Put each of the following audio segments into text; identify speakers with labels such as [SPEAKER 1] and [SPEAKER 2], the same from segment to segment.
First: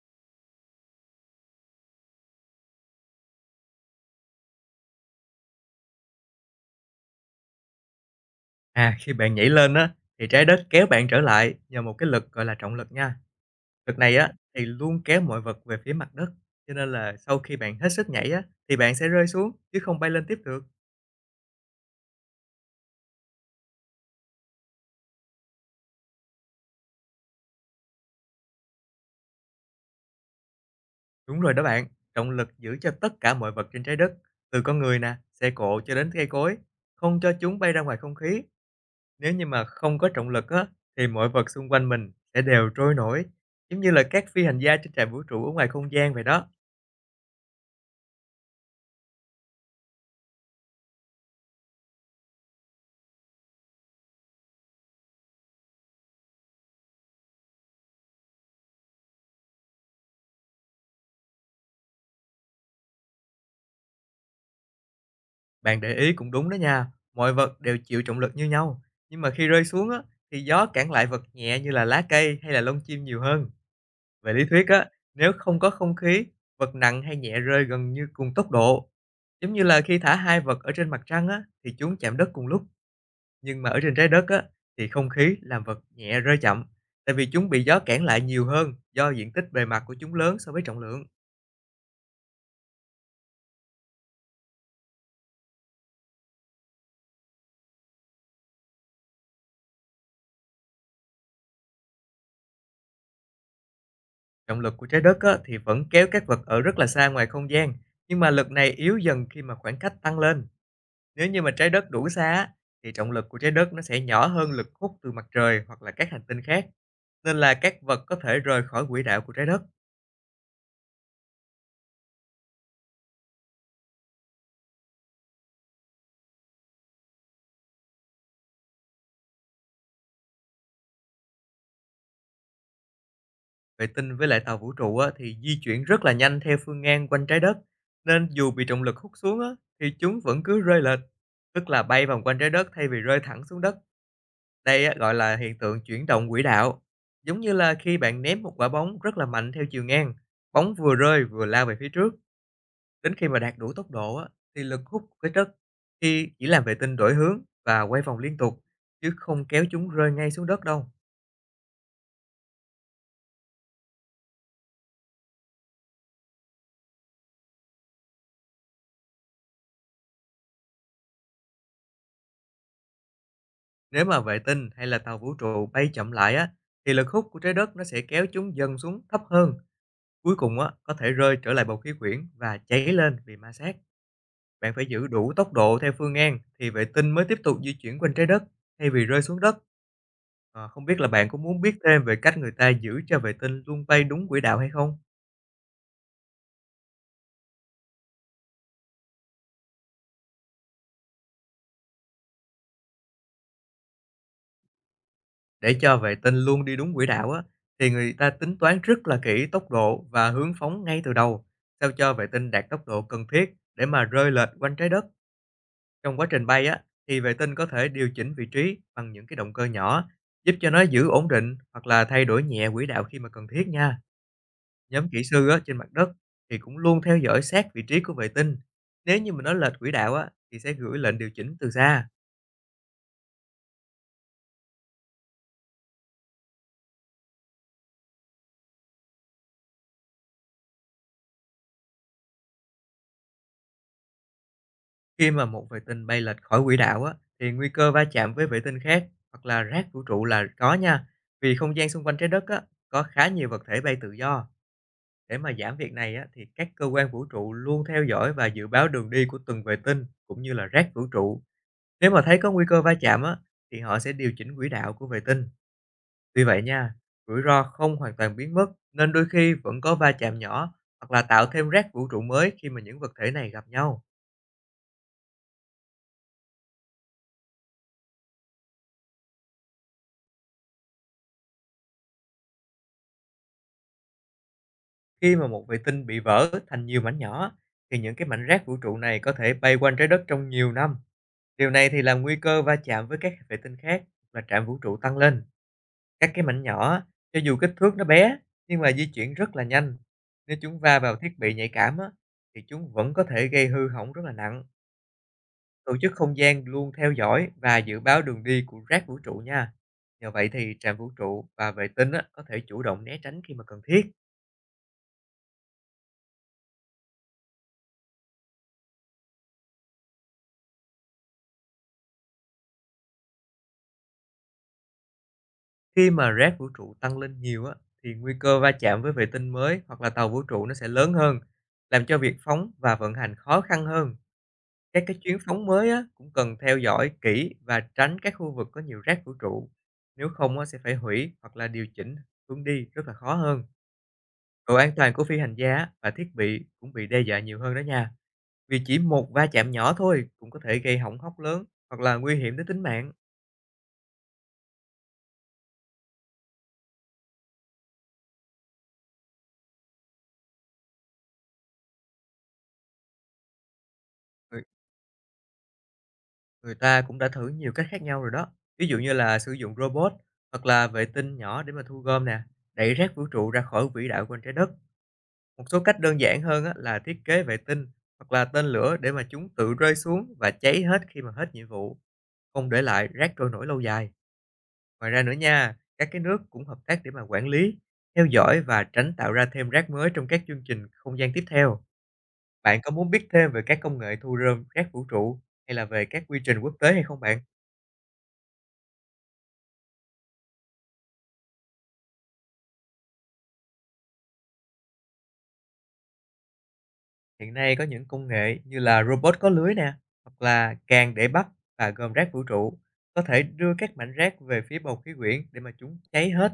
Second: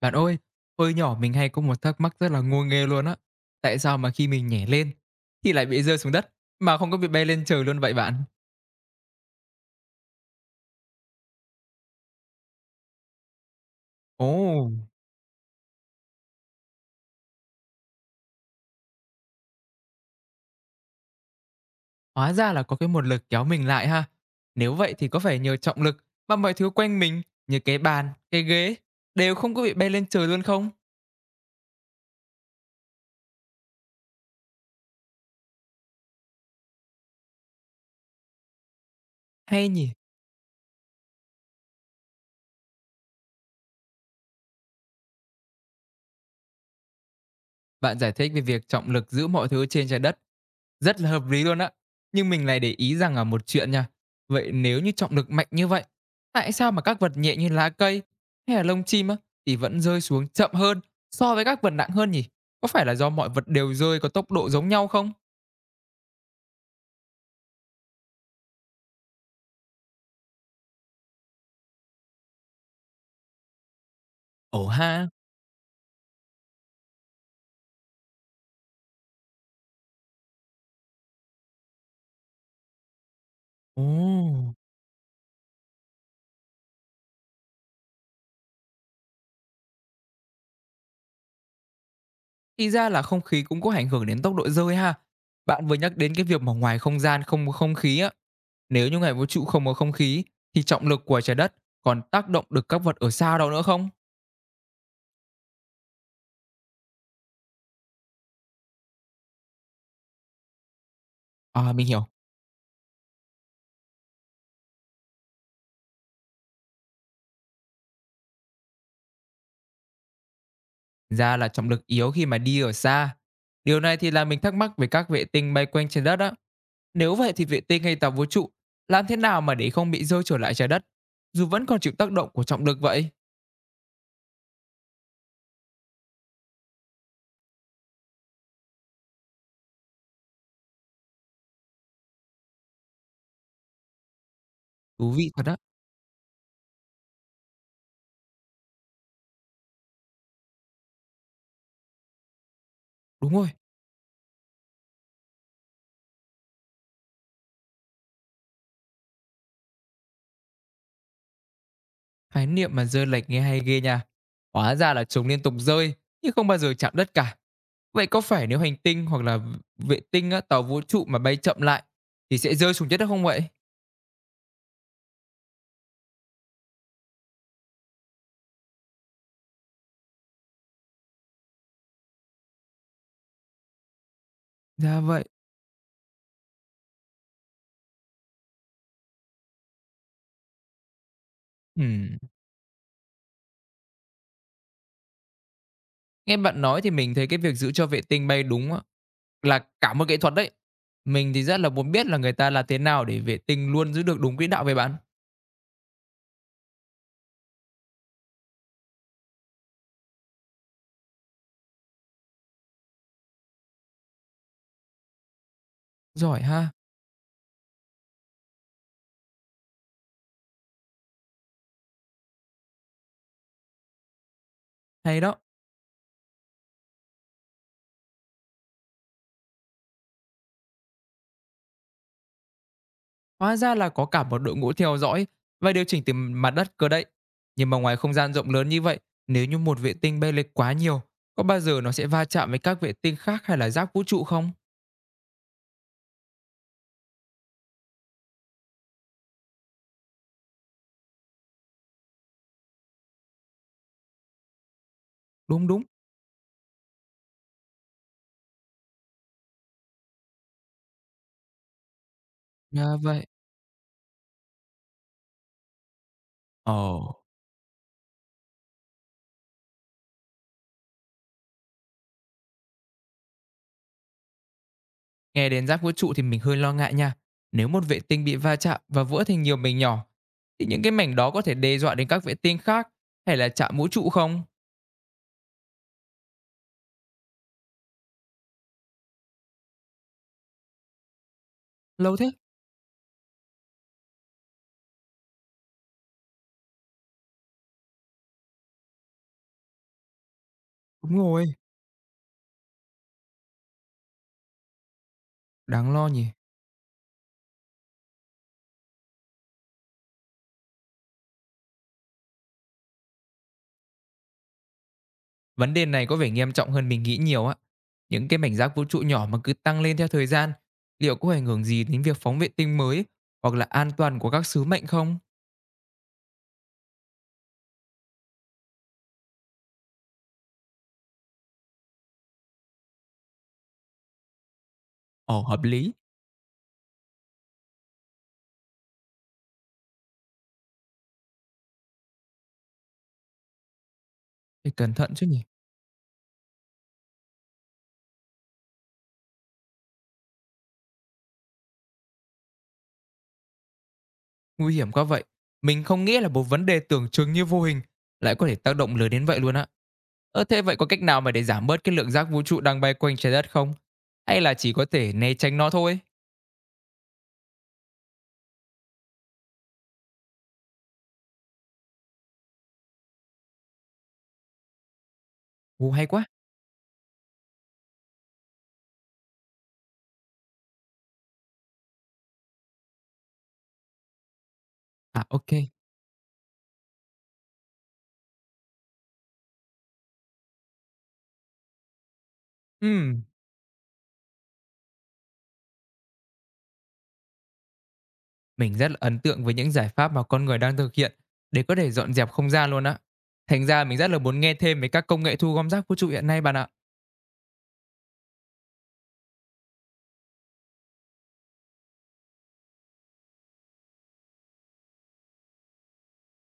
[SPEAKER 1] Bạn ơi, hồi nhỏ mình hay có một thắc mắc rất là ngô nghê luôn á. Tại sao mà khi mình nhảy lên thì lại bị rơi xuống đất mà không có bị bay lên trời luôn vậy bạn?
[SPEAKER 2] À, khi bạn nhảy lên á, thì trái đất kéo bạn trở lại nhờ một cái lực gọi là trọng lực nha. Lực này á, thì
[SPEAKER 1] Ồ,
[SPEAKER 2] luôn kéo mọi vật về phía mặt đất. Cho nên là sau khi bạn hết sức nhảy á, thì bạn sẽ rơi xuống chứ không bay lên tiếp được.
[SPEAKER 1] hóa ra là có một lực kéo mình lại ha. Nếu vậy thì có phải nhờ trọng lực mà mọi thứ quanh mình như cái bàn, cái ghế đều không có bị bay lên trời luôn không?
[SPEAKER 2] Đúng rồi đó bạn, trọng lực giữ cho tất cả mọi vật trên trái đất, từ con người nè, xe cộ cho đến cây cối, không cho chúng bay ra ngoài không khí. Nếu như mà
[SPEAKER 1] Hay nhỉ?
[SPEAKER 2] không có trọng lực á, thì mọi vật xung quanh mình sẽ đều trôi nổi, giống như là các phi hành gia trên trạm vũ trụ ở ngoài không gian vậy đó.
[SPEAKER 1] Bạn giải thích về việc trọng lực giữ mọi thứ trên trái đất. Rất là hợp lý luôn á. Nhưng mình lại để ý rằng ở một chuyện nha. Vậy nếu như trọng lực mạnh như vậy, tại sao mà các vật nhẹ như lá cây hay là lông chim á, thì vẫn rơi xuống chậm hơn so với các vật nặng hơn nhỉ? Có phải là do mọi vật đều rơi có tốc độ giống nhau không?
[SPEAKER 2] Bạn để ý cũng đúng đó nha, mọi vật đều chịu trọng lực như nhau, nhưng mà khi rơi xuống á, thì gió cản lại vật nhẹ như là lá cây hay là lông chim nhiều hơn. Về lý
[SPEAKER 1] Ồ
[SPEAKER 2] thuyết á,
[SPEAKER 1] ha.
[SPEAKER 2] nếu không có không khí, vật nặng hay nhẹ rơi gần như cùng tốc độ. Giống như là khi thả hai vật ở trên mặt trăng á, thì chúng chạm đất cùng lúc, nhưng mà ở
[SPEAKER 1] Ồ.
[SPEAKER 2] trên trái đất á, thì không khí làm vật nhẹ rơi chậm, tại vì chúng bị gió cản lại nhiều hơn do diện tích bề mặt của chúng lớn so với trọng lượng.
[SPEAKER 1] Thì ra là không khí cũng có ảnh hưởng đến tốc độ rơi ha. Bạn vừa nhắc đến cái việc mà ngoài không gian không có không khí á. Nếu như hệ vũ trụ không có không khí thì trọng lực của trái đất còn tác động được các vật ở xa đâu nữa không?
[SPEAKER 2] Trọng lực của trái đất á, thì vẫn kéo các vật ở rất là xa ngoài không gian, nhưng mà lực này yếu dần khi mà khoảng cách tăng lên. Nếu như mà trái
[SPEAKER 1] À mình
[SPEAKER 2] đất
[SPEAKER 1] hiểu,
[SPEAKER 2] đủ xa á, thì trọng lực của trái đất nó sẽ nhỏ hơn lực hút từ mặt trời hoặc là các hành tinh khác. Nên là các vật có thể rời khỏi quỹ đạo của trái đất.
[SPEAKER 1] ra là trọng lực yếu khi mà đi ở xa. Điều này thì làm mình thắc mắc về các vệ tinh bay quanh trái đất á. Nếu vậy thì vệ tinh hay tàu vũ trụ làm thế nào mà để không bị rơi trở lại trái đất dù vẫn còn chịu tác động của trọng lực vậy?
[SPEAKER 2] Vệ tinh với lại tàu vũ trụ á, thì di chuyển rất là nhanh theo phương ngang quanh trái đất. Nên dù bị trọng lực hút xuống á, thì chúng vẫn cứ rơi lệch, tức là bay vòng quanh trái đất thay vì rơi thẳng xuống đất. Đây á,
[SPEAKER 1] Thú
[SPEAKER 2] gọi
[SPEAKER 1] vị
[SPEAKER 2] là
[SPEAKER 1] thật á.
[SPEAKER 2] hiện tượng chuyển động quỹ đạo, giống như là khi bạn ném một quả bóng rất là mạnh theo chiều ngang, bóng vừa rơi vừa lao về phía trước, đến khi
[SPEAKER 1] Đúng
[SPEAKER 2] mà
[SPEAKER 1] rồi,
[SPEAKER 2] đạt đủ tốc độ á, thì lực hút của cái đất khi chỉ làm vệ tinh đổi hướng và quay vòng liên tục, chứ không kéo chúng rơi ngay xuống đất đâu.
[SPEAKER 1] khái niệm mà rơi lệch nghe hay ghê nha. Hóa ra là chúng liên tục rơi nhưng không bao giờ chạm đất cả. Vậy có phải nếu hành tinh hoặc là vệ tinh á, tàu vũ trụ mà bay chậm lại thì sẽ rơi xuống đất, không vậy?
[SPEAKER 2] Nếu mà vệ tinh hay là tàu vũ trụ bay chậm lại á, thì lực hút của trái đất nó sẽ kéo chúng dần xuống thấp hơn, cuối cùng á, có thể rơi trở lại bầu khí quyển và cháy lên vì ma sát. Bạn phải
[SPEAKER 1] Ra
[SPEAKER 2] giữ
[SPEAKER 1] vậy.
[SPEAKER 2] đủ tốc độ theo phương ngang thì vệ tinh mới tiếp tục di chuyển quanh trái đất thay vì rơi xuống đất. Không biết là bạn có muốn biết thêm về
[SPEAKER 1] Ừm,
[SPEAKER 2] cách người ta giữ cho vệ tinh luôn bay đúng quỹ đạo hay không?
[SPEAKER 1] nghe bạn nói thì mình thấy cái việc giữ cho vệ tinh bay đúng á, là cả một nghệ thuật đấy. Mình thì rất là muốn biết là người ta làm thế nào để vệ tinh luôn giữ được đúng quỹ đạo về bạn.
[SPEAKER 2] Để cho vệ tinh luôn đi đúng quỹ đạo á, thì người ta tính toán rất là kỹ tốc độ và hướng phóng ngay từ đầu, sao cho vệ tinh đạt tốc độ cần thiết để mà rơi lệch quanh trái đất. Trong quá
[SPEAKER 1] Giỏi
[SPEAKER 2] trình bay
[SPEAKER 1] ha,
[SPEAKER 2] á, thì vệ tinh có thể điều chỉnh vị trí bằng những cái động cơ nhỏ, giúp cho nó giữ ổn định hoặc là thay đổi nhẹ quỹ đạo khi mà cần thiết nha. Nhóm
[SPEAKER 1] hay
[SPEAKER 2] kỹ
[SPEAKER 1] đó.
[SPEAKER 2] sư á, trên mặt đất thì cũng luôn theo dõi sát vị trí của vệ tinh. Nếu như mà nó lệch quỹ đạo á, thì sẽ gửi lệnh điều chỉnh từ xa.
[SPEAKER 1] Hóa ra là có cả một đội ngũ theo dõi và điều chỉnh từ mặt đất cơ đấy. Nhưng mà ngoài không gian rộng lớn như vậy, nếu như một vệ tinh bay lệch quá nhiều, có bao giờ nó sẽ va chạm với các vệ tinh khác hay là giáp vũ trụ không?
[SPEAKER 2] Khi mà một vệ tinh bay lệch khỏi quỹ đạo á, thì nguy cơ va chạm với vệ tinh khác hoặc là rác vũ trụ là có nha. Vì không gian xung quanh trái đất á, có khá nhiều vật thể bay tự do. Để mà
[SPEAKER 1] Đúng,
[SPEAKER 2] giảm
[SPEAKER 1] đúng.
[SPEAKER 2] việc này á, thì các cơ quan vũ trụ luôn theo dõi và dự báo đường đi của từng vệ tinh cũng như là rác vũ trụ. Nếu mà thấy có nguy cơ va
[SPEAKER 1] Ra
[SPEAKER 2] chạm
[SPEAKER 1] vậy.
[SPEAKER 2] á, thì họ sẽ điều chỉnh quỹ đạo của vệ tinh. Tuy vậy nha,
[SPEAKER 1] Ồ,
[SPEAKER 2] rủi ro không hoàn toàn biến mất nên đôi khi vẫn có va chạm nhỏ hoặc là tạo thêm rác vũ trụ mới khi mà những vật thể này gặp nhau.
[SPEAKER 1] nghe đến giáp vũ trụ thì mình hơi lo ngại nha. Nếu một vệ tinh bị va chạm và vỡ thành nhiều mảnh nhỏ, thì những cái mảnh đó có thể đe dọa đến các vệ tinh khác hay là chạm vũ trụ không?
[SPEAKER 2] Khi mà một vệ tinh bị vỡ thành nhiều mảnh nhỏ thì những cái mảnh rác vũ trụ này có thể bay quanh trái đất trong nhiều năm. Điều này thì
[SPEAKER 1] Lâu
[SPEAKER 2] làm
[SPEAKER 1] thế.
[SPEAKER 2] nguy cơ va chạm với các vệ tinh khác và trạm vũ trụ tăng lên. Các cái mảnh nhỏ cho dù kích thước nó bé nhưng mà di chuyển rất là nhanh. Nếu chúng va vào
[SPEAKER 1] Đúng
[SPEAKER 2] thiết
[SPEAKER 1] rồi.
[SPEAKER 2] bị nhạy cảm á, thì chúng vẫn có thể gây hư hỏng rất là nặng.
[SPEAKER 1] Đáng
[SPEAKER 2] Tổ
[SPEAKER 1] lo
[SPEAKER 2] chức
[SPEAKER 1] nhỉ.
[SPEAKER 2] Không gian luôn theo dõi và dự báo đường đi của rác vũ trụ nha. Nhờ vậy thì trạm vũ trụ và vệ tinh á, có thể chủ động né tránh khi mà cần thiết.
[SPEAKER 1] Vấn đề này có vẻ nghiêm trọng hơn mình nghĩ nhiều á. Những cái mảnh rác vũ trụ nhỏ mà cứ tăng lên theo thời gian, liệu có ảnh hưởng gì đến việc phóng vệ tinh mới hoặc là an toàn của các sứ mệnh không?
[SPEAKER 2] Khi mà rác vũ trụ tăng lên nhiều á, thì nguy cơ va chạm với vệ tinh mới hoặc là tàu vũ trụ nó sẽ lớn hơn, làm cho việc phóng và vận hành khó khăn hơn. Các cái chuyến
[SPEAKER 1] Ồ, hợp
[SPEAKER 2] phóng mới
[SPEAKER 1] lý.
[SPEAKER 2] á, cũng cần theo dõi kỹ và tránh các khu vực có nhiều rác vũ trụ. Nếu không á, sẽ phải hủy hoặc là điều chỉnh hướng đi rất là khó hơn.
[SPEAKER 1] Phải
[SPEAKER 2] Độ an
[SPEAKER 1] cẩn
[SPEAKER 2] toàn
[SPEAKER 1] thận
[SPEAKER 2] của
[SPEAKER 1] chứ
[SPEAKER 2] phi
[SPEAKER 1] nhỉ.
[SPEAKER 2] hành gia và thiết bị cũng bị đe dọa nhiều hơn đó nha. Vì chỉ một va chạm nhỏ thôi cũng có thể gây hỏng hóc lớn hoặc là nguy hiểm đến tính mạng.
[SPEAKER 1] Nguy hiểm quá vậy. Mình không nghĩ là một vấn đề tưởng chừng như vô hình lại có thể tác động lớn đến vậy luôn á. Ơ thế vậy có cách nào mà để giảm bớt cái lượng rác vũ trụ đang bay quanh trái đất không? Hay là
[SPEAKER 2] Người,
[SPEAKER 1] chỉ có thể né tránh nó thôi?
[SPEAKER 2] người ta cũng đã thử nhiều cách khác nhau rồi đó. Ví dụ như là sử dụng robot hoặc là vệ tinh nhỏ để mà thu gom nè, đẩy rác vũ trụ ra khỏi quỹ đạo quanh trái đất. Một số
[SPEAKER 1] Ồ
[SPEAKER 2] cách
[SPEAKER 1] hay
[SPEAKER 2] đơn
[SPEAKER 1] quá.
[SPEAKER 2] giản hơn á, là thiết kế vệ tinh hoặc là tên lửa để mà chúng tự rơi xuống và cháy hết khi mà hết nhiệm vụ, không để lại rác trôi nổi lâu dài. Ngoài ra
[SPEAKER 1] À
[SPEAKER 2] nữa
[SPEAKER 1] ok.
[SPEAKER 2] nha, các cái nước cũng hợp tác để mà quản lý, theo dõi và tránh tạo ra thêm rác mới trong các chương trình không gian tiếp theo. Bạn có muốn
[SPEAKER 1] Ừm,
[SPEAKER 2] biết thêm về các công nghệ thu rơm rác vũ trụ hay là về các quy trình quốc tế hay không bạn?
[SPEAKER 1] mình rất là ấn tượng với những giải pháp mà con người đang thực hiện để có thể dọn dẹp không gian luôn á. Thành ra mình rất là muốn nghe thêm về các công nghệ thu gom rác vũ trụ hiện nay bạn ạ.
[SPEAKER 2] Hiện nay có những công nghệ như là robot có lưới nè, hoặc là càng để bắp và gom rác vũ trụ có thể đưa các mảnh rác về phía bầu khí quyển để mà chúng cháy hết.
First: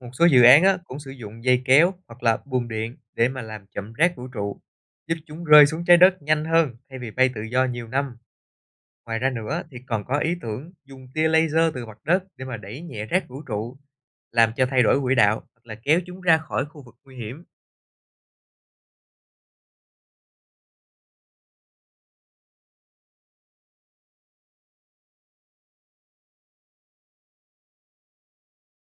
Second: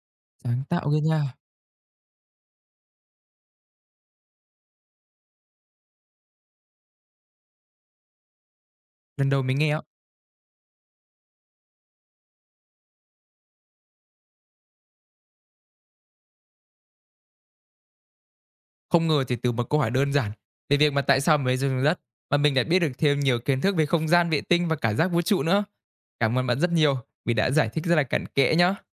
[SPEAKER 2] Một số dự án
[SPEAKER 1] Sáng
[SPEAKER 2] á,
[SPEAKER 1] tạo
[SPEAKER 2] cũng
[SPEAKER 1] ghê
[SPEAKER 2] sử
[SPEAKER 1] nha.
[SPEAKER 2] dụng dây kéo hoặc là buồng điện để mà làm chậm rác vũ trụ, giúp chúng rơi xuống trái đất nhanh hơn thay vì bay tự do nhiều năm. Ngoài
[SPEAKER 1] Lần
[SPEAKER 2] ra
[SPEAKER 1] đầu mình
[SPEAKER 2] nữa
[SPEAKER 1] nghe
[SPEAKER 2] thì
[SPEAKER 1] á.
[SPEAKER 2] còn có ý tưởng dùng tia laser từ mặt đất để mà đẩy nhẹ rác vũ trụ, làm cho thay đổi quỹ đạo hoặc là kéo chúng ra khỏi khu vực nguy hiểm.
[SPEAKER 1] Không ngờ chỉ từ một câu hỏi đơn giản về việc mà tại sao mới rơi xuống đất mà mình lại biết được thêm nhiều kiến thức về không gian, vệ tinh và cả giác vũ trụ nữa. Cảm ơn bạn rất nhiều vì đã giải thích rất là cặn kẽ nhá.